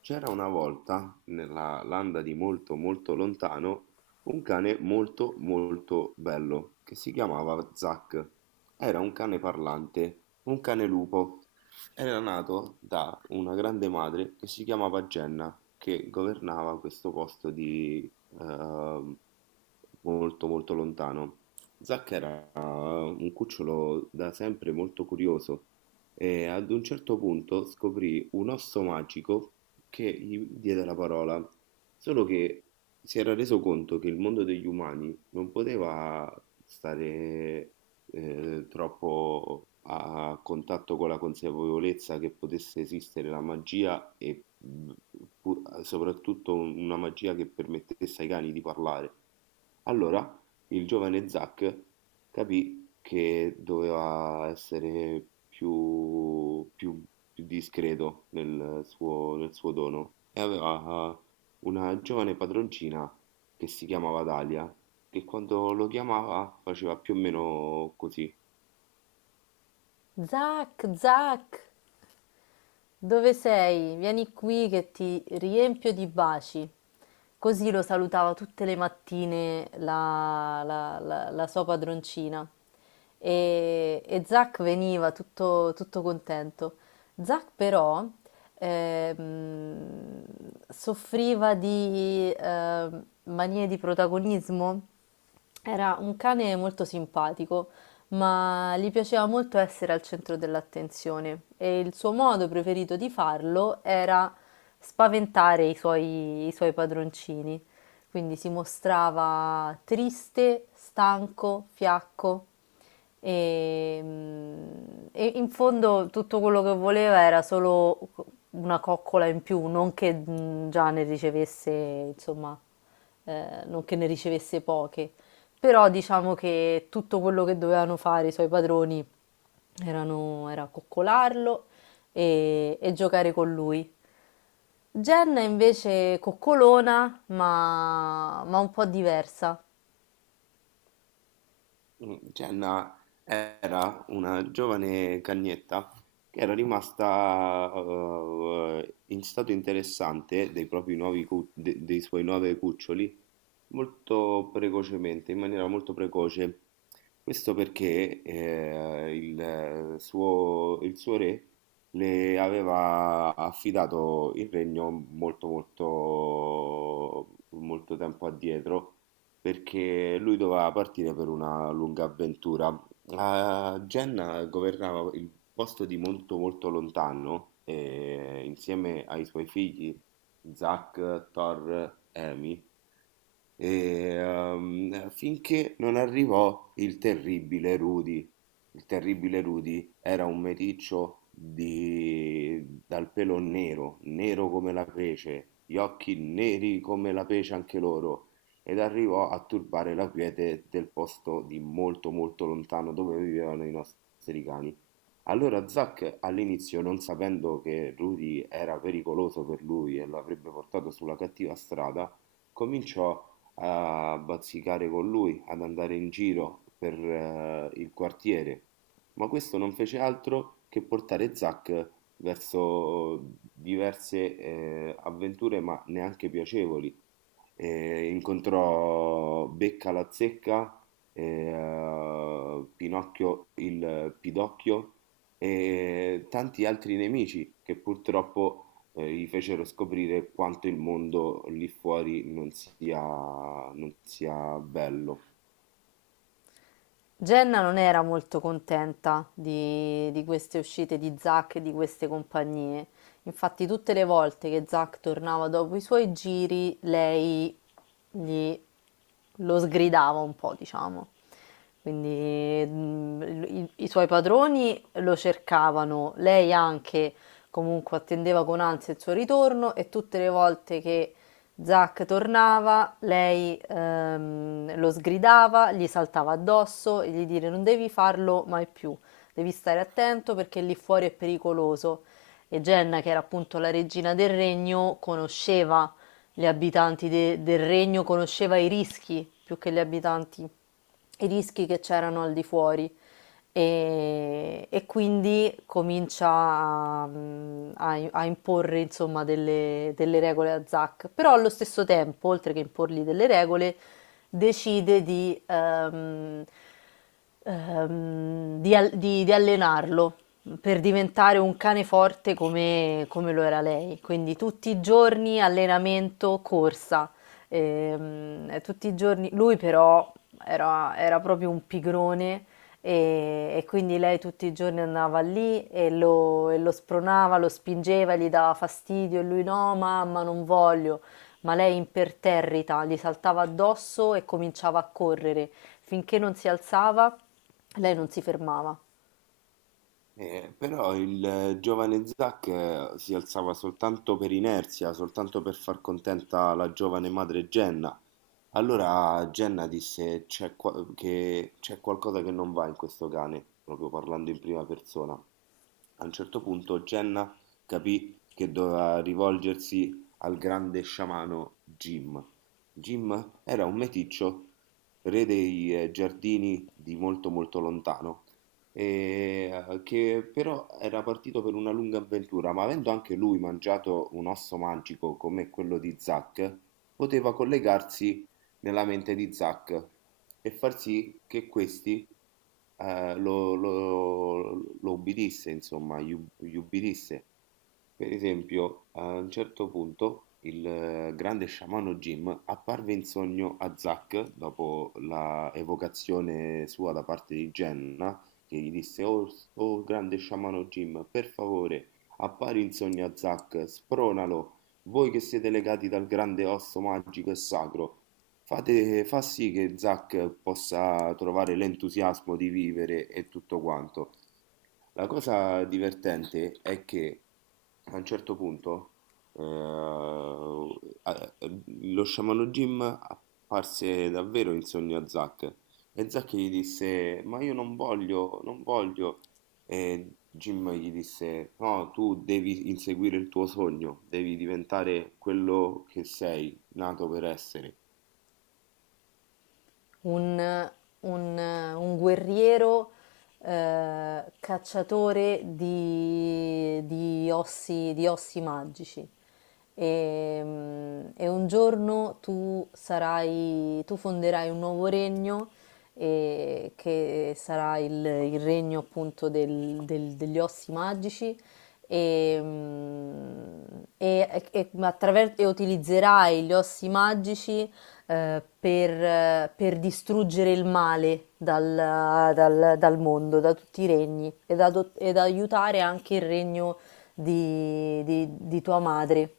C'era una volta, nella landa di molto molto lontano, un cane molto molto bello che si chiamava Zack. Era un cane parlante, un cane lupo. Era nato da una grande madre che si chiamava Jenna, che governava questo posto di ehm, molto molto lontano. Zack era un cucciolo da sempre molto curioso e ad un certo punto scoprì un osso magico che gli diede la parola, solo che si era reso conto che il mondo degli umani non poteva stare troppo a contatto con la consapevolezza che potesse esistere la magia e soprattutto una magia che permettesse ai cani di parlare. Allora il giovane Zack capì che doveva essere più più discreto nel suo dono e aveva una giovane padroncina che si chiamava Dalia, che quando lo chiamava faceva più o meno così. Zac, Zac, dove sei? Vieni qui che ti riempio di baci. Così lo salutava tutte le mattine la sua padroncina. E Zac veniva tutto contento. Zac però ehm, soffriva di manie di protagonismo, era un cane molto simpatico, ma gli piaceva molto essere al centro dell'attenzione e il suo modo preferito di farlo era spaventare i suoi padroncini. Quindi si mostrava triste, stanco, fiacco e, e in fondo tutto quello che voleva era solo una coccola in più, non che già ne ricevesse, insomma, non che ne ricevesse poche. Però diciamo che tutto quello che dovevano fare i suoi padroni era coccolarlo e giocare con lui. Jen è invece coccolona, ma un po' diversa. Mm, cioè, era una giovane cagnetta che era rimasta in stato interessante dei propri nuovi dei suoi nuovi cuccioli molto precocemente, in maniera molto precoce. Questo perché il suo, il suo re le aveva affidato il regno molto, molto, molto tempo addietro, perché lui doveva partire per una lunga avventura. La Genna governava il posto di molto, molto lontano, e insieme ai suoi figli Zac, Thor, Emi e, finché non arrivò il terribile Rudy. Il terribile Rudy era un meticcio dal pelo nero, nero come la pece, gli occhi neri come la pece anche loro, ed arrivò a turbare la quiete del posto di molto molto lontano dove vivevano i nostri cani. Allora Zack all'inizio, non sapendo che Rudy era pericoloso per lui e lo avrebbe portato sulla cattiva strada, cominciò a bazzicare con lui, ad andare in giro per il quartiere, ma questo non fece altro che portare Zack verso diverse avventure, ma neanche piacevoli. Incontrò Becca la zecca, Pinocchio il Pidocchio e tanti altri nemici che purtroppo, gli fecero scoprire quanto il mondo lì fuori non sia bello. Jenna non era molto contenta di queste uscite di Zack e di queste compagnie. Infatti, tutte le volte che Zack tornava dopo i suoi giri, lei gli lo sgridava un po', diciamo. Quindi i suoi padroni lo cercavano, lei anche comunque attendeva con ansia il suo ritorno e tutte le volte che Zac tornava, lei lo sgridava, gli saltava addosso e gli dire non devi farlo mai più, devi stare attento perché lì fuori è pericoloso. E Jenna, che era appunto la regina del regno, conosceva del regno, conosceva i rischi più che gli abitanti, i rischi che c'erano al di fuori, e quindi comincia a imporre insomma delle regole a Zack, però allo stesso tempo, oltre che imporgli delle regole, decide di allenarlo per diventare un cane forte come lo era lei. Quindi tutti i giorni allenamento, corsa. Tutti i giorni, lui però era proprio un pigrone e quindi lei tutti i giorni andava lì e lo spronava, lo spingeva, gli dava fastidio e lui no, mamma, non voglio. Ma lei imperterrita gli saltava addosso e cominciava a correre. Finché non si alzava, lei non si fermava. Però il giovane Zack si alzava soltanto per inerzia, soltanto per far contenta la giovane madre Jenna. Allora Jenna disse: «C'è che c'è qualcosa che non va in questo cane», proprio parlando in prima persona. A un certo punto Jenna capì che doveva rivolgersi al grande sciamano Jim. Jim era un meticcio, re dei giardini di molto molto lontano, e, che però era partito per una lunga avventura, ma avendo anche lui mangiato un osso magico come quello di Zack, poteva collegarsi nella mente di Zack e far sì che questi eh, lo, lo, lo ubbidisse, insomma, gli ubbidisse. Per esempio, a un certo punto il grande sciamano Jim apparve in sogno a Zack dopo la evocazione sua da parte di Jenna, che gli disse: «Oh, oh, grande sciamano Jim, per favore, appari in sogno a Zack, spronalo. Voi che siete legati dal grande osso magico e sacro, fa sì che Zack possa trovare l'entusiasmo di vivere e tutto quanto». La cosa divertente è che a un certo punto eh, a- ehm, lo sciamano Jim apparse davvero in sogno a Zack e Zack gli disse: «Ma io non voglio, non voglio». E Jim gli disse: «No, tu devi inseguire il tuo sogno, devi diventare quello che sei nato per essere». un, un guerriero, cacciatore di ossi magici. E un giorno tu sarai, tu fonderai un nuovo regno e che sarà il regno appunto degli ossi magici e, e utilizzerai gli ossi magici, per distruggere il male dal mondo, da tutti i regni, ed, ed aiutare anche il regno di tua madre.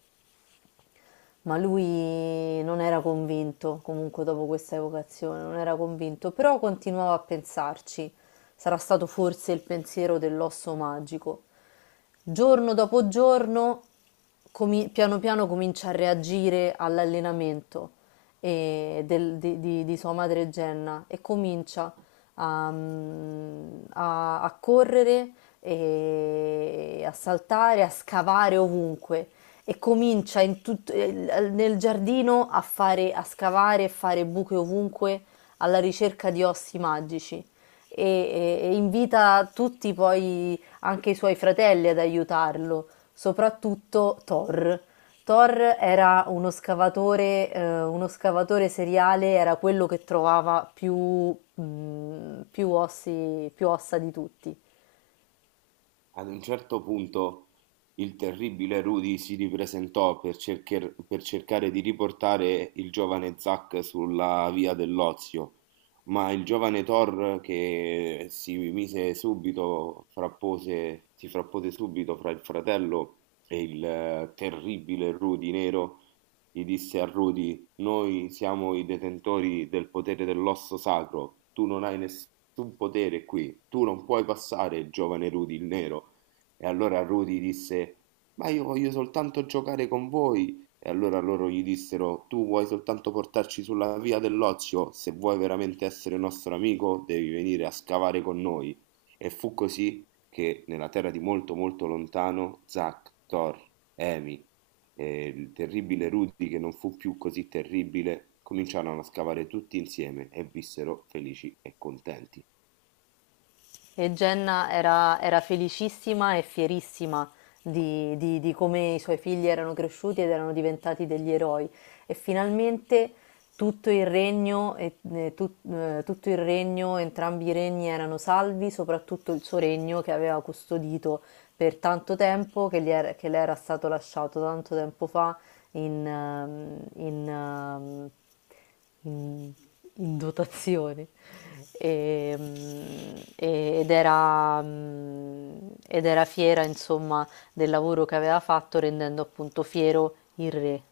Ma lui non era convinto, comunque dopo questa evocazione, non era convinto, però continuava a pensarci. Sarà stato forse il pensiero dell'osso magico. Giorno dopo giorno, piano piano comincia a reagire all'allenamento, di sua madre Jenna, e comincia a, a correre, e a saltare, a scavare ovunque e comincia nel giardino a fare, a scavare e fare buche ovunque alla ricerca di ossi magici. E, e invita tutti poi, anche i suoi fratelli, ad aiutarlo, soprattutto Thor. Thor era uno scavatore seriale, era quello che trovava più, più ossi, più ossa di tutti. Ad un certo punto il terribile Rudy si ripresentò per per cercare di riportare il giovane Zack sulla via dell'ozio, ma il giovane Thor che si mise subito, frappose, si frappose subito fra il fratello e il terribile Rudy nero, gli disse a Rudy: «Noi siamo i detentori del potere dell'osso sacro. Tu non hai nessun potere qui. Tu non puoi passare, giovane Rudy il nero». E allora Rudy disse: «Ma io voglio soltanto giocare con voi». E allora loro gli dissero: «Tu vuoi soltanto portarci sulla via dell'ozio? Se vuoi veramente essere nostro amico, devi venire a scavare con noi». E fu così che nella terra di molto molto lontano Zack, Thor, Emi, e il terribile Rudy, che non fu più così terribile, cominciarono a scavare tutti insieme e vissero felici e contenti. E Jenna era, era felicissima e fierissima di come i suoi figli erano cresciuti ed erano diventati degli eroi. E finalmente tutto il regno, tutto il regno, entrambi i regni erano salvi, soprattutto il suo regno che aveva custodito per tanto tempo, che le era stato lasciato tanto tempo fa in, ehm, in, ehm, in- in dotazione. E, ed era, ed era fiera, insomma, del lavoro che aveva fatto, rendendo appunto fiero il re.